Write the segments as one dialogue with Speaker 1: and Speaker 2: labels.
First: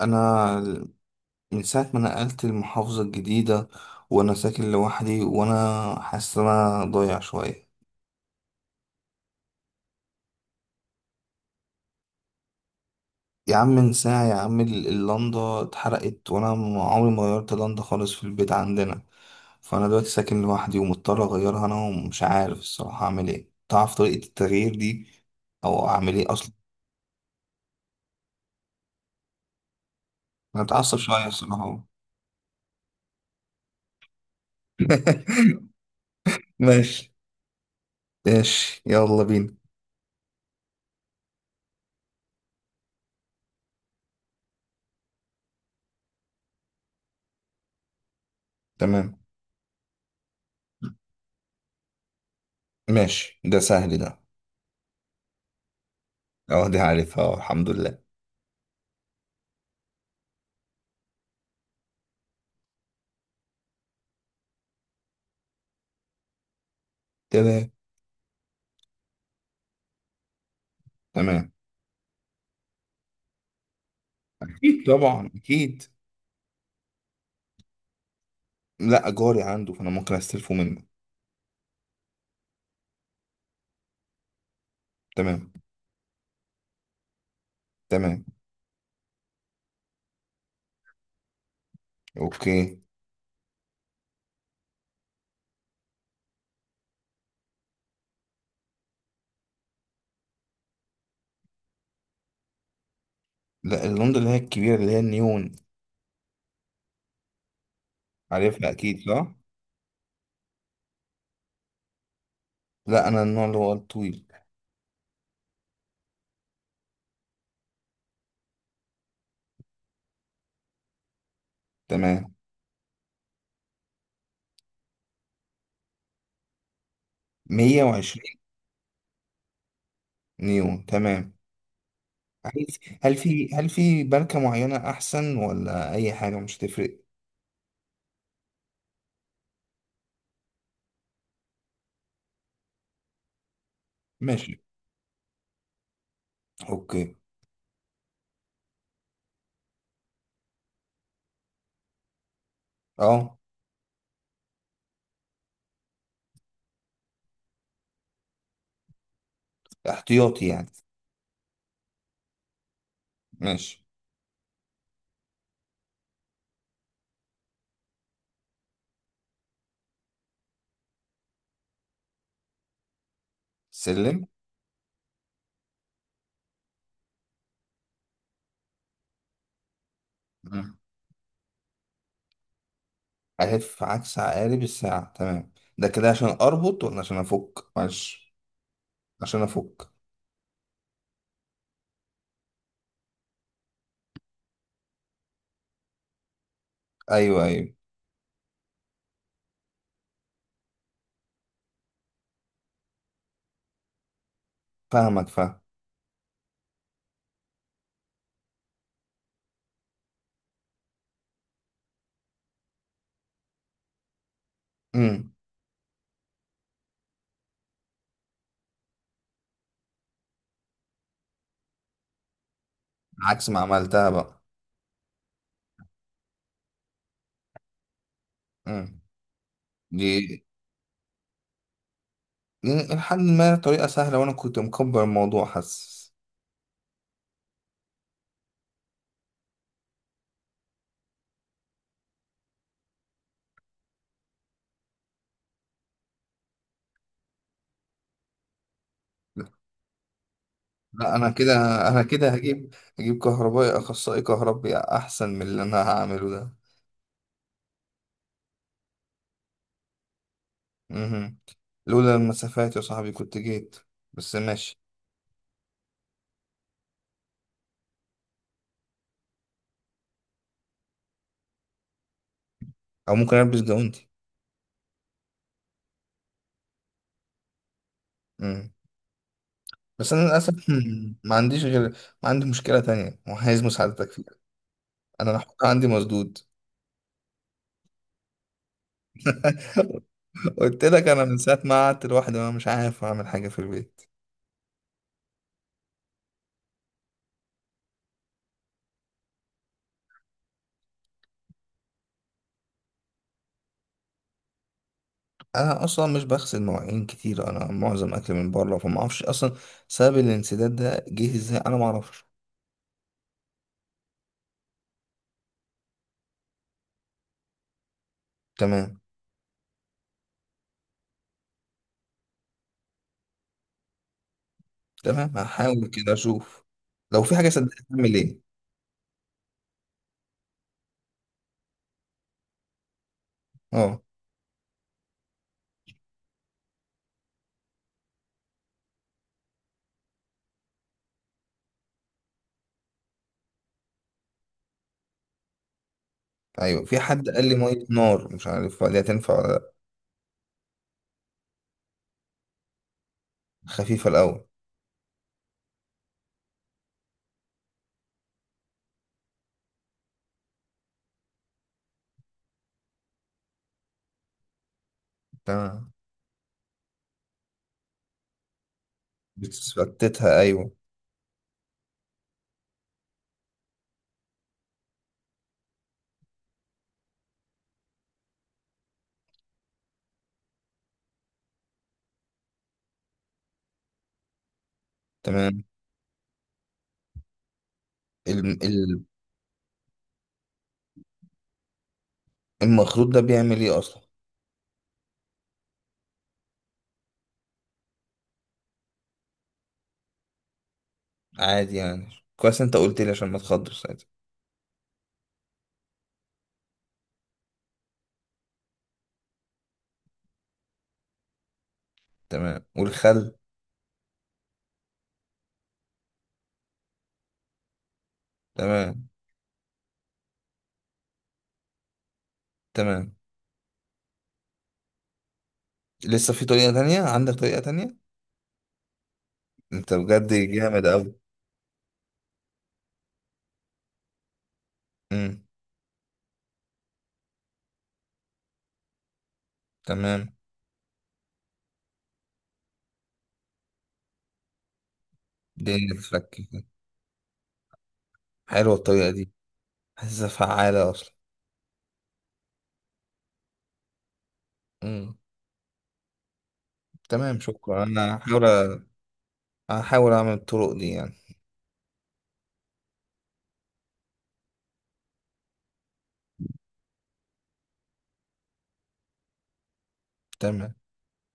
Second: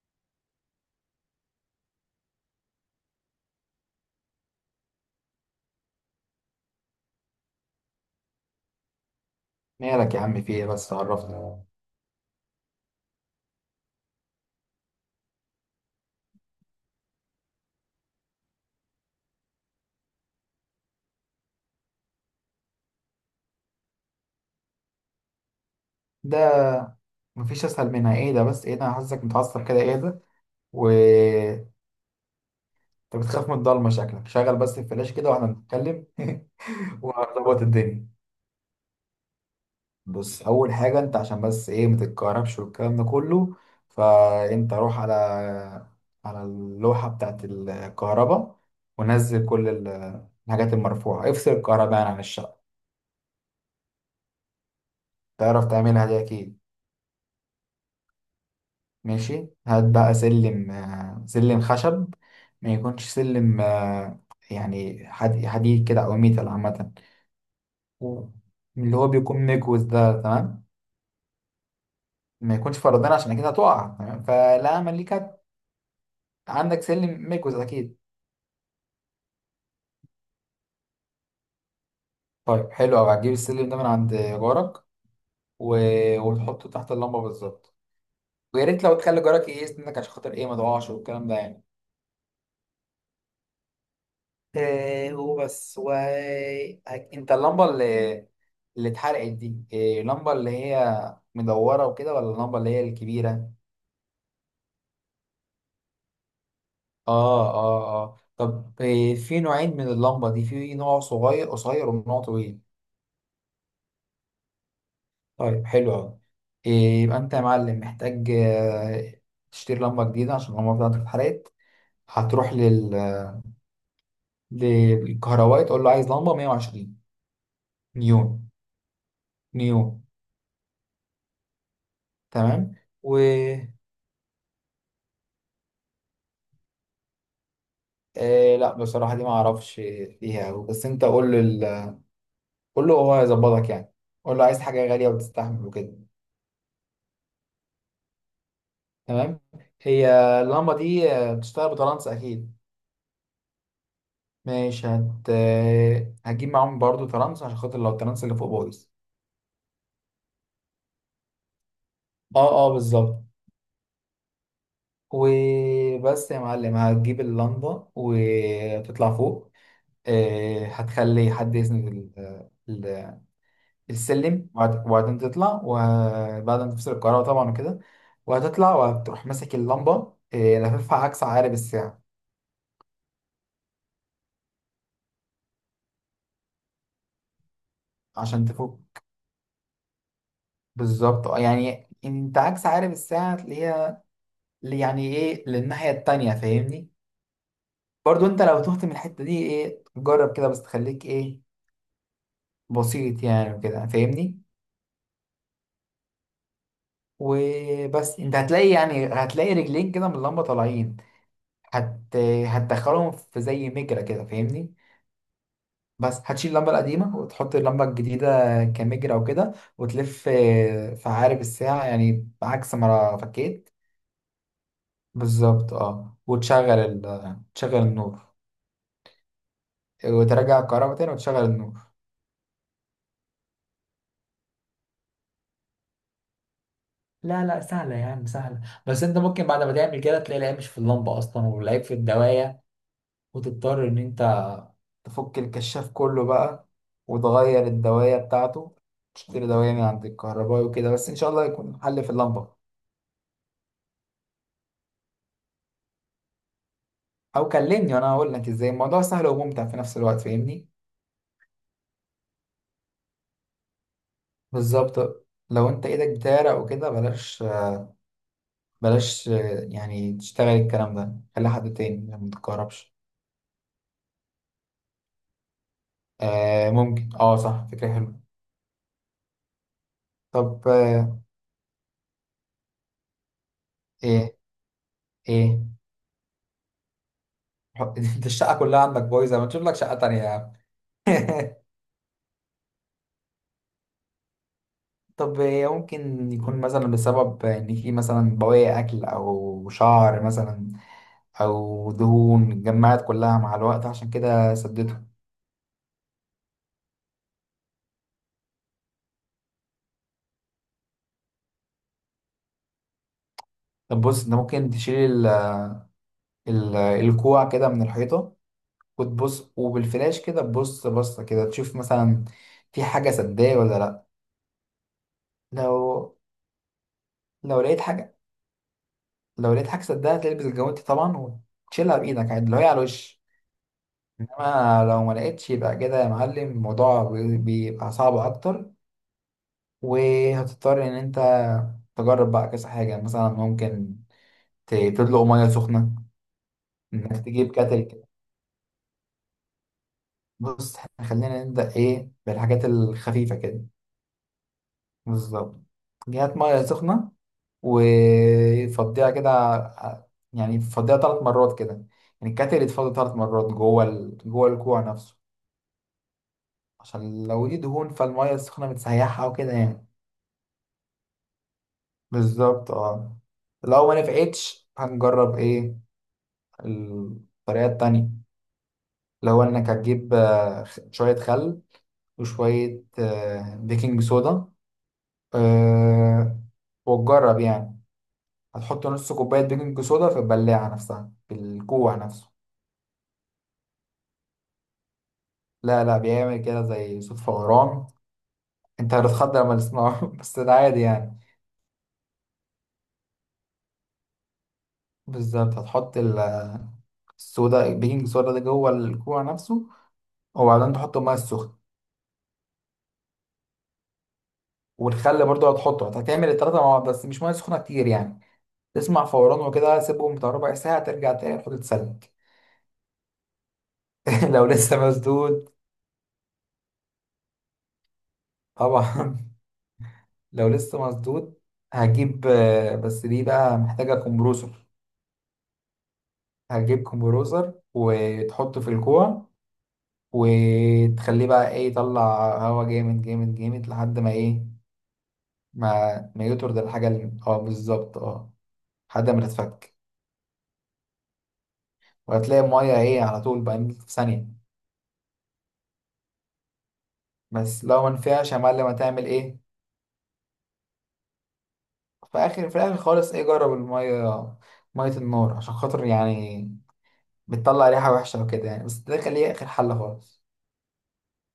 Speaker 1: انا من ساعه ما نقلت المحافظه الجديده، وانا ساكن لوحدي وانا حاسس ان انا ضايع شويه.
Speaker 2: مالك يا عم، في ايه؟ بس عرفني.
Speaker 1: يا عم من ساعه يا عم اللندا اتحرقت، وانا عمري ما غيرت لندا خالص في البيت عندنا. فانا دلوقتي ساكن لوحدي ومضطر اغيرها انا، ومش عارف الصراحه اعمل ايه. تعرف طريقه التغيير دي او اعمل ايه اصلا؟
Speaker 2: ده مفيش اسهل منها، ايه ده؟ بس ايه ده، انا حاسسك متعصب كده، ايه ده؟
Speaker 1: انا
Speaker 2: و
Speaker 1: اتعصب شويه
Speaker 2: انت
Speaker 1: الصراحه.
Speaker 2: بتخاف من الضلمه؟ شكلك شغل بس الفلاش كده واحنا بنتكلم.
Speaker 1: ماشي.
Speaker 2: وهنظبط الدنيا.
Speaker 1: ماشي يلا بينا.
Speaker 2: بص، اول حاجه انت عشان بس ايه ما تتكهربش والكلام ده كله، فانت روح على اللوحه بتاعت الكهرباء،
Speaker 1: تمام.
Speaker 2: ونزل كل الحاجات المرفوعه، افصل الكهرباء يعني عن الشقه.
Speaker 1: ماشي ده سهل ده.
Speaker 2: تعرف تعملها دي اكيد.
Speaker 1: اه دي عارفها الحمد لله.
Speaker 2: ماشي، هات بقى سلم، سلم خشب، ما يكونش سلم، يعني حديد كده او ميتال عامه.
Speaker 1: تمام.
Speaker 2: و- اللي هو بيكون مكوز ده، تمام.
Speaker 1: تمام.
Speaker 2: ما يكونش فرضان عشان اكيد هتقع، تمام فلا
Speaker 1: اكيد
Speaker 2: ملي
Speaker 1: طبعا
Speaker 2: كانت.
Speaker 1: اكيد.
Speaker 2: عندك سلم مكوز اكيد؟
Speaker 1: لا جاري عنده فانا ممكن استلفه منه.
Speaker 2: طيب حلو قوي، هتجيب السلم ده من عند جارك
Speaker 1: تمام.
Speaker 2: و... وتحطه تحت اللمبه بالظبط.
Speaker 1: تمام.
Speaker 2: ويا ريت لو تخلي جارك ايه يسندك عشان خاطر ايه ما تقعش والكلام ده يعني.
Speaker 1: اوكي.
Speaker 2: إيه هو بس و انت اللمبه اللي اتحرقت دي، إيه؟ اللمبه اللي هي مدوره وكده، ولا اللمبه اللي هي الكبيره؟
Speaker 1: لا اللندا اللي هي الكبيره اللي هي النيون.
Speaker 2: اه
Speaker 1: عارفها
Speaker 2: طب
Speaker 1: اكيد
Speaker 2: إيه،
Speaker 1: صح.
Speaker 2: في نوعين من اللمبة دي، في نوع صغير قصير ونوع طويل.
Speaker 1: لا انا النوع اللي هو الطويل.
Speaker 2: طيب حلو أوي. إيه، يبقى أنت يا معلم محتاج، تشتري لمبة جديدة عشان اللمبة بتاعتك اتحرقت.
Speaker 1: تمام.
Speaker 2: هتروح للكهربائي تقول له عايز لمبة 120
Speaker 1: 120.
Speaker 2: نيون. نيون،
Speaker 1: نيون. تمام. هل
Speaker 2: تمام.
Speaker 1: هل
Speaker 2: و
Speaker 1: في هل في ماركه معينه احسن ولا اي حاجه مش هتفرق؟
Speaker 2: لا بصراحة دي ما أعرفش فيها أوي، بس أنت قول له قول له هو هيظبطك يعني. قول له عايز
Speaker 1: ماشي.
Speaker 2: حاجة غالية وتستحمل وكده.
Speaker 1: اوكي.
Speaker 2: تمام. هي اللمبة دي بتشتغل بترانس أكيد.
Speaker 1: اه.
Speaker 2: ماشي، هجيب معاهم برضو ترانس عشان خاطر لو الترانس اللي فوق بايظ.
Speaker 1: احتياطي يعني.
Speaker 2: اه بالظبط.
Speaker 1: ماشي.
Speaker 2: وبس يا معلم، هتجيب اللمبة وتطلع فوق، هتخلي حد يسند
Speaker 1: سلم.
Speaker 2: السلم، وبعدين تطلع، وبعد ما تفصل الكهرباء طبعا وكده، وهتطلع وهتروح ماسك اللمبة، لففها عكس عقارب الساعة،
Speaker 1: ألف عكس عقارب الساعة تمام. ده كده عشان أربط ولا عشان أفك؟ معلش.
Speaker 2: عشان تفوق.
Speaker 1: عشان أفك.
Speaker 2: بالظبط يعني انت عكس عقارب الساعة تلاقيها، يعني ايه للناحية التانية، فاهمني؟
Speaker 1: أيوه أيوه.
Speaker 2: برضو انت لو تهت من الحتة دي ايه جرب كده بس تخليك ايه بسيط يعني وكده، فاهمني؟
Speaker 1: فاهمك فاهم.
Speaker 2: وبس انت هتلاقي، يعني هتلاقي رجلين كده من اللمبة طالعين. هت... هتدخلهم في زي مجرى كده، فاهمني؟
Speaker 1: امم
Speaker 2: بس هتشيل اللمبة القديمة وتحط اللمبة الجديدة كمجرى وكده، وتلف في عقارب الساعة، يعني عكس ما
Speaker 1: عكس ما
Speaker 2: فكيت.
Speaker 1: عملتها بقى.
Speaker 2: بالظبط اه. وتشغل تشغل النور،
Speaker 1: امم دي.
Speaker 2: وترجع الكهرباء تاني وتشغل النور.
Speaker 1: دي لحد ما طريقة سهلة، وأنا كنت مكبر الموضوع حاسس.
Speaker 2: لا لا، سهلة يا عم، سهلة. بس انت ممكن بعد ما تعمل كده تلاقي العيب مش في اللمبة اصلا والعيب في الدواية، وتضطر ان انت تفك الكشاف كله بقى، وتغير الدواية بتاعته، تشتري دواية من عند الكهربائي وكده، بس إن
Speaker 1: لا
Speaker 2: شاء
Speaker 1: أنا
Speaker 2: الله
Speaker 1: كده.
Speaker 2: يكون
Speaker 1: أنا
Speaker 2: حل في
Speaker 1: كده
Speaker 2: اللمبة.
Speaker 1: هجيب هجيب كهربائي أخصائي كهربي، أحسن من اللي أنا هعمله ده.
Speaker 2: أو كلمني وأنا هقول لك إزاي الموضوع سهل وممتع في نفس الوقت، فاهمني؟
Speaker 1: امم. لولا المسافات يا صاحبي كنت جيت، بس ماشي.
Speaker 2: بالظبط. لو أنت إيدك بتعرق وكده بلاش، بلاش يعني تشتغل الكلام ده، خلي حد تاني عشان ما تتكهربش.
Speaker 1: أو ممكن ألبس جوانتي.
Speaker 2: آه ممكن، اه صح، فكرة حلوة.
Speaker 1: بس انا للاسف
Speaker 2: طب
Speaker 1: ما عنديش غير. ما عندي مشكله تانية وعايز مساعدتك فيها.
Speaker 2: إيه؟
Speaker 1: انا
Speaker 2: ايه
Speaker 1: الحقيقه عندي مسدود.
Speaker 2: انت الشقه كلها عندك بايظه، ما تشوف لك شقه تانية يا عم؟
Speaker 1: قلت لك انا من ساعه ما قعدت لوحدي وانا مش عارف اعمل حاجه في البيت.
Speaker 2: طب هي ممكن يكون مثلا بسبب ان في مثلا بواقي اكل او شعر مثلا، او دهون اتجمعت كلها مع الوقت عشان كده سدته.
Speaker 1: انا اصلا مش بغسل مواعين كتير، انا معظم اكل من بره، فما اعرفش اصلا سبب الانسداد ده جه ازاي، انا ما اعرفش.
Speaker 2: طب بص انت ممكن تشيل ال... الكوع كده من الحيطه،
Speaker 1: تمام.
Speaker 2: وتبص وبالفلاش كده تبص بصه كده، تشوف مثلا في حاجه سداه ولا لا.
Speaker 1: تمام هحاول كده
Speaker 2: لو
Speaker 1: اشوف. لو في حاجه
Speaker 2: لو لقيت
Speaker 1: صدقني اعمل
Speaker 2: حاجه،
Speaker 1: ايه؟
Speaker 2: لو لقيت حاجه سداها، تلبس الجوانتي طبعا وتشيلها بايدك عادي لو هي على الوش.
Speaker 1: اه.
Speaker 2: انما لو ما لقيتش يبقى كده يا معلم الموضوع بيبقى صعب اكتر، وهتضطر ان انت تجرب بقى كذا حاجه، مثلا ممكن تدلق ميه سخنه،
Speaker 1: ايوه في
Speaker 2: انك
Speaker 1: حد قال
Speaker 2: تجيب
Speaker 1: لي
Speaker 2: كاتل
Speaker 1: ميه
Speaker 2: كده.
Speaker 1: نار، مش عارف دي هتنفع ولا لأ.
Speaker 2: بص إحنا خلينا نبدا ايه بالحاجات الخفيفه كده.
Speaker 1: خفيفه الاول.
Speaker 2: بالظبط. جهات ميه سخنه، وفضيها كده يعني فضيها ثلاث مرات كده، يعني الكاتل يتفضى ثلاث مرات جوه جوه الكوع نفسه،
Speaker 1: تمام.
Speaker 2: عشان لو دي دهون فالميه السخنه بتسيحها وكده يعني.
Speaker 1: بتثبتها ايوه.
Speaker 2: بالظبط اه. لو ما نفعتش هنجرب ايه الطريقة التانية، لو انك هتجيب شوية خل وشوية بيكنج صودا،
Speaker 1: تمام.
Speaker 2: آه، وتجرب يعني.
Speaker 1: ال-
Speaker 2: هتحط
Speaker 1: ال-
Speaker 2: نص كوباية بيكنج صودا في البلاعة نفسها في الكوع نفسه.
Speaker 1: المخروط ده بيعمل ايه اصلا؟
Speaker 2: لا لا، بيعمل كده زي صوت فوران، انت هتتخض لما تسمعه بس ده عادي يعني.
Speaker 1: عادي يعني. كويس انت قلت لي عشان ما تخضش ساعتها.
Speaker 2: بالظبط، هتحط الصودا، البيكنج صودا ده جوه الكوع نفسه، وبعدين تحط ميه سخنة.
Speaker 1: تمام والخل.
Speaker 2: والخل برضه هتحطه، هتعمل التلاتة مع بعض بس مش مية سخنة كتير يعني. تسمع
Speaker 1: تمام.
Speaker 2: فوران وكده، سيبهم بتاع ربع ساعة، ترجع تاني تحط تسلق.
Speaker 1: تمام.
Speaker 2: لو لسه مسدود،
Speaker 1: لسه في طريقة تانية؟ عندك طريقة تانية؟
Speaker 2: طبعا.
Speaker 1: انت بجد
Speaker 2: لو
Speaker 1: جامد
Speaker 2: لسه
Speaker 1: اوي.
Speaker 2: مسدود، هجيب بس دي بقى محتاجة كومبروسر.
Speaker 1: امم.
Speaker 2: هتجيب كومبروسر وتحطه في الكوع،
Speaker 1: تمام.
Speaker 2: وتخليه بقى ايه يطلع هوا جامد جامد جامد لحد ما ايه،
Speaker 1: الدنيا
Speaker 2: ما
Speaker 1: تتفك
Speaker 2: يطرد
Speaker 1: كده.
Speaker 2: الحاجة اللي اه، بالظبط اه.
Speaker 1: حلوة
Speaker 2: لحد
Speaker 1: الطريقة
Speaker 2: ما
Speaker 1: دي.
Speaker 2: تتفك،
Speaker 1: حاسسها فعالة اصلا.
Speaker 2: وهتلاقي المية ايه على طول بقى في ثانية.
Speaker 1: امم. تمام
Speaker 2: بس
Speaker 1: شكرا.
Speaker 2: لو ما نفعش يا معلم هتعمل ايه؟
Speaker 1: هحاول اعمل الطرق دي يعني.
Speaker 2: في الاخر خالص، ايه جرب الميه، ميه النار عشان خاطر يعني بتطلع ريحه وحشه وكده يعني، بس ده خليه اخر حل خالص.
Speaker 1: تمام.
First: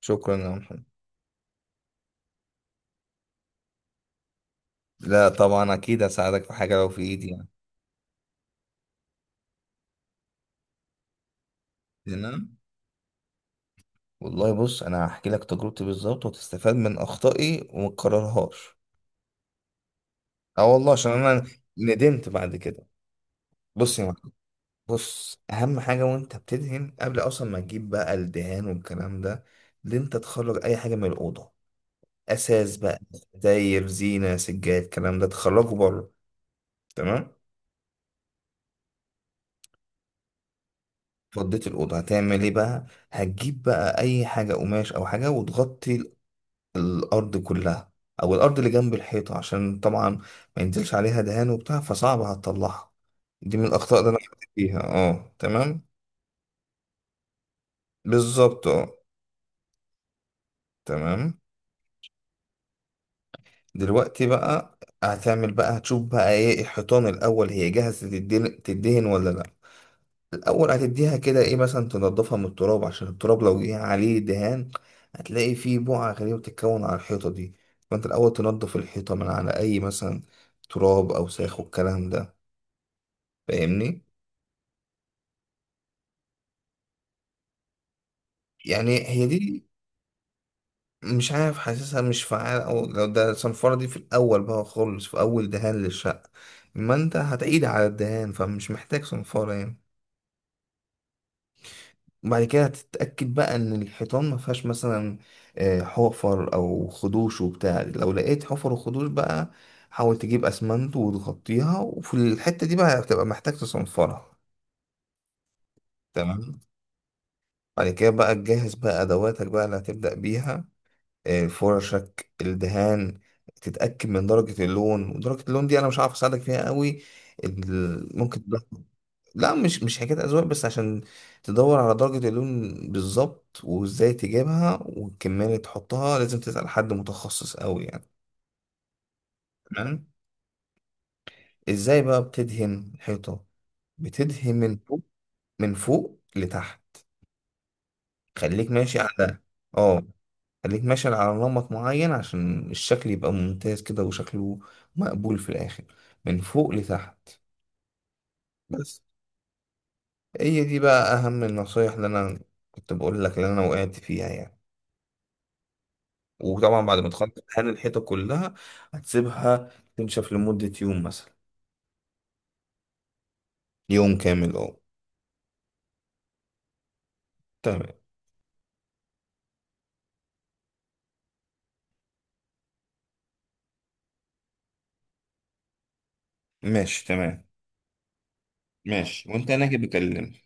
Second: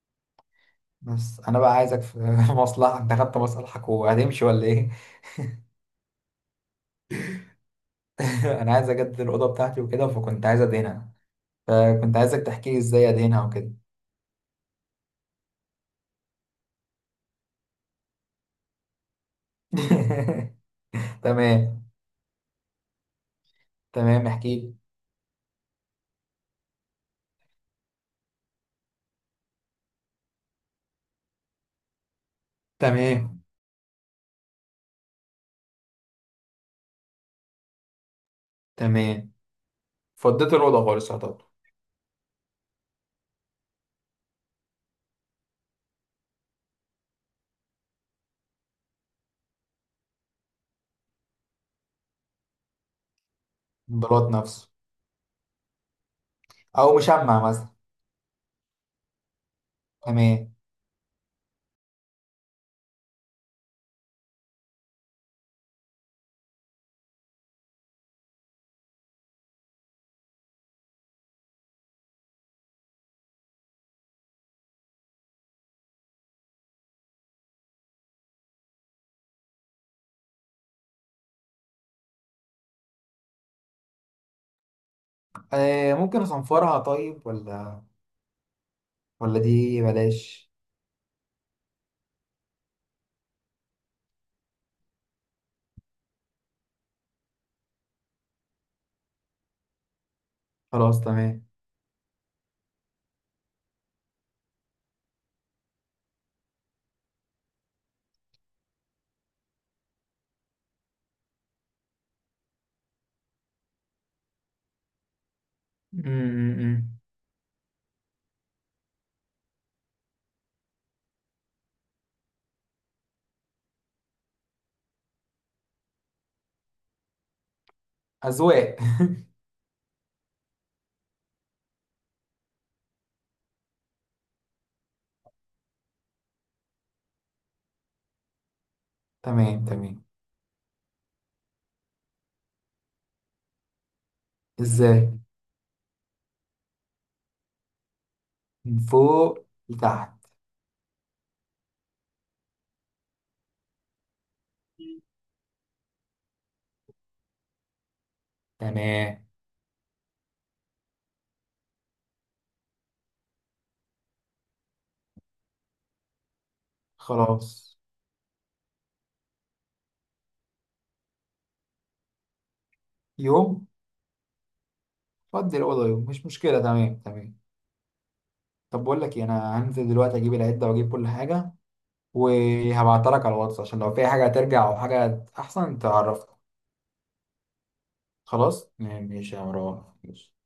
Speaker 1: شكرا يا محمد.
Speaker 2: بس انا بقى عايزك في مصلحه، انت خدت مصلحك وهتمشي ولا ايه؟
Speaker 1: لا طبعا اكيد هساعدك في حاجة لو في ايدي يعني.
Speaker 2: انا عايز اجدد الاوضه بتاعتي وكده، فكنت عايز ادهنها، فكنت عايزك
Speaker 1: تمام
Speaker 2: تحكي لي ازاي ادهنها وكده.
Speaker 1: والله. بص انا هحكي لك تجربتي بالظبط، وتستفاد من اخطائي وما تكررهاش. اه والله عشان انا
Speaker 2: تمام
Speaker 1: ندمت بعد كده. بص يا
Speaker 2: تمام،
Speaker 1: معلم.
Speaker 2: احكي لي.
Speaker 1: بص اهم حاجه وانت بتدهن، قبل اصلا ما تجيب بقى الدهان والكلام ده، ان انت تخرج اي حاجه من الاوضه. اساس بقى
Speaker 2: تمام
Speaker 1: داير زينه سجاد الكلام ده تخرجه بره. تمام.
Speaker 2: تمام، فضيت الاوضه خالص يعتبر.
Speaker 1: فضيت الاوضه هتعمل ايه بقى؟ هتجيب بقى اي حاجه قماش او حاجه وتغطي الأرض كلها، أو الأرض اللي جنب الحيطة عشان طبعا ما ينزلش عليها دهان وبتاع فصعب هتطلعها. دي من الأخطاء اللي أنا
Speaker 2: البلاط
Speaker 1: وقعت
Speaker 2: نفسه
Speaker 1: فيها. اه تمام.
Speaker 2: او مشمع مثلا.
Speaker 1: بالظبط اه.
Speaker 2: تمام.
Speaker 1: تمام. دلوقتي بقى هتعمل بقى، هتشوف بقى ايه الحيطان الأول هي جاهزة تدهن تدهن ولا لأ. الأول هتديها كده ايه مثلا، تنضفها من التراب، عشان التراب لو جه عليه دهان هتلاقي فيه بقع غريبة بتتكون على الحيطة دي. فأنت الأول تنضف الحيطة من على أي مثلا تراب أوساخ والكلام ده، فاهمني؟
Speaker 2: آه ممكن اصنفرها، طيب ولا،
Speaker 1: يعني هي
Speaker 2: ولا
Speaker 1: دي.
Speaker 2: دي بلاش؟
Speaker 1: مش عارف حاسسها مش فعالة، أو لو ده صنفرة دي في الأول بقى خالص في أول دهان للشقة، ما أنت هتعيد على الدهان فمش محتاج صنفرة يعني.
Speaker 2: خلاص تمام.
Speaker 1: وبعد كده هتتأكد بقى إن الحيطان ما فيهاش مثلا حفر أو خدوش وبتاع. لو لقيت حفر وخدوش بقى، حاول تجيب أسمنت وتغطيها، وفي الحتة دي بقى هتبقى محتاج تصنفرها.
Speaker 2: م-
Speaker 1: تمام.
Speaker 2: م- م.
Speaker 1: بعد كده بقى تجهز بقى أدواتك بقى اللي هتبدأ بيها، فرشك، الدهان. تتأكد من درجة اللون، ودرجة اللون دي أنا مش عارف أساعدك فيها قوي. ال- ممكن
Speaker 2: اذواق.
Speaker 1: تدخل- لا مش حكاية أذواق، بس عشان تدور على درجة اللون بالظبط وإزاي تجيبها والكمية اللي تحطها لازم تسأل حد متخصص قوي يعني.
Speaker 2: تمام تمام.
Speaker 1: تمام. إزاي بقى بتدهن الحيطة؟ بتدهن من فوق.
Speaker 2: ازاي؟
Speaker 1: من فوق لتحت. خليك
Speaker 2: من
Speaker 1: ماشي على
Speaker 2: فوق
Speaker 1: اه،
Speaker 2: لتحت.
Speaker 1: خليك ماشي على نمط معين، عشان الشكل يبقى ممتاز كده، وشكله مقبول في الآخر. من فوق لتحت بس.
Speaker 2: تمام.
Speaker 1: هي دي بقى أهم النصايح اللي أنا كنت بقول لك، اللي أنا وقعت فيها يعني. وطبعا بعد ما تخلص دهان
Speaker 2: خلاص.
Speaker 1: الحيطة كلها، هتسيبها تنشف لمدة يوم مثلا.
Speaker 2: يوم.
Speaker 1: يوم كامل أه.
Speaker 2: فضي الاوضه يوم، مش مشكله، تمام تمام.
Speaker 1: تمام.
Speaker 2: طب بقول لك إيه، انا هنزل دلوقتي اجيب العده واجيب كل حاجه، وهبعتها لك على الواتس عشان لو في حاجه هترجع او حاجه احسن تعرفني.
Speaker 1: ماشي. تمام.
Speaker 2: خلاص
Speaker 1: ماشي
Speaker 2: ماشي يا
Speaker 1: وأنت هناك
Speaker 2: مروان، ماشي.
Speaker 1: بكلمني.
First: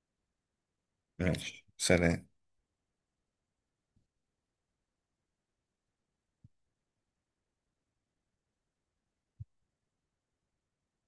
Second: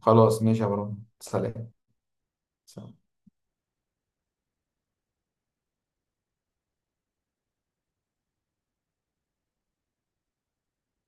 Speaker 2: خلاص ماشي يا مروان،
Speaker 1: ماشي
Speaker 2: سلام.
Speaker 1: سلام.
Speaker 2: سلام.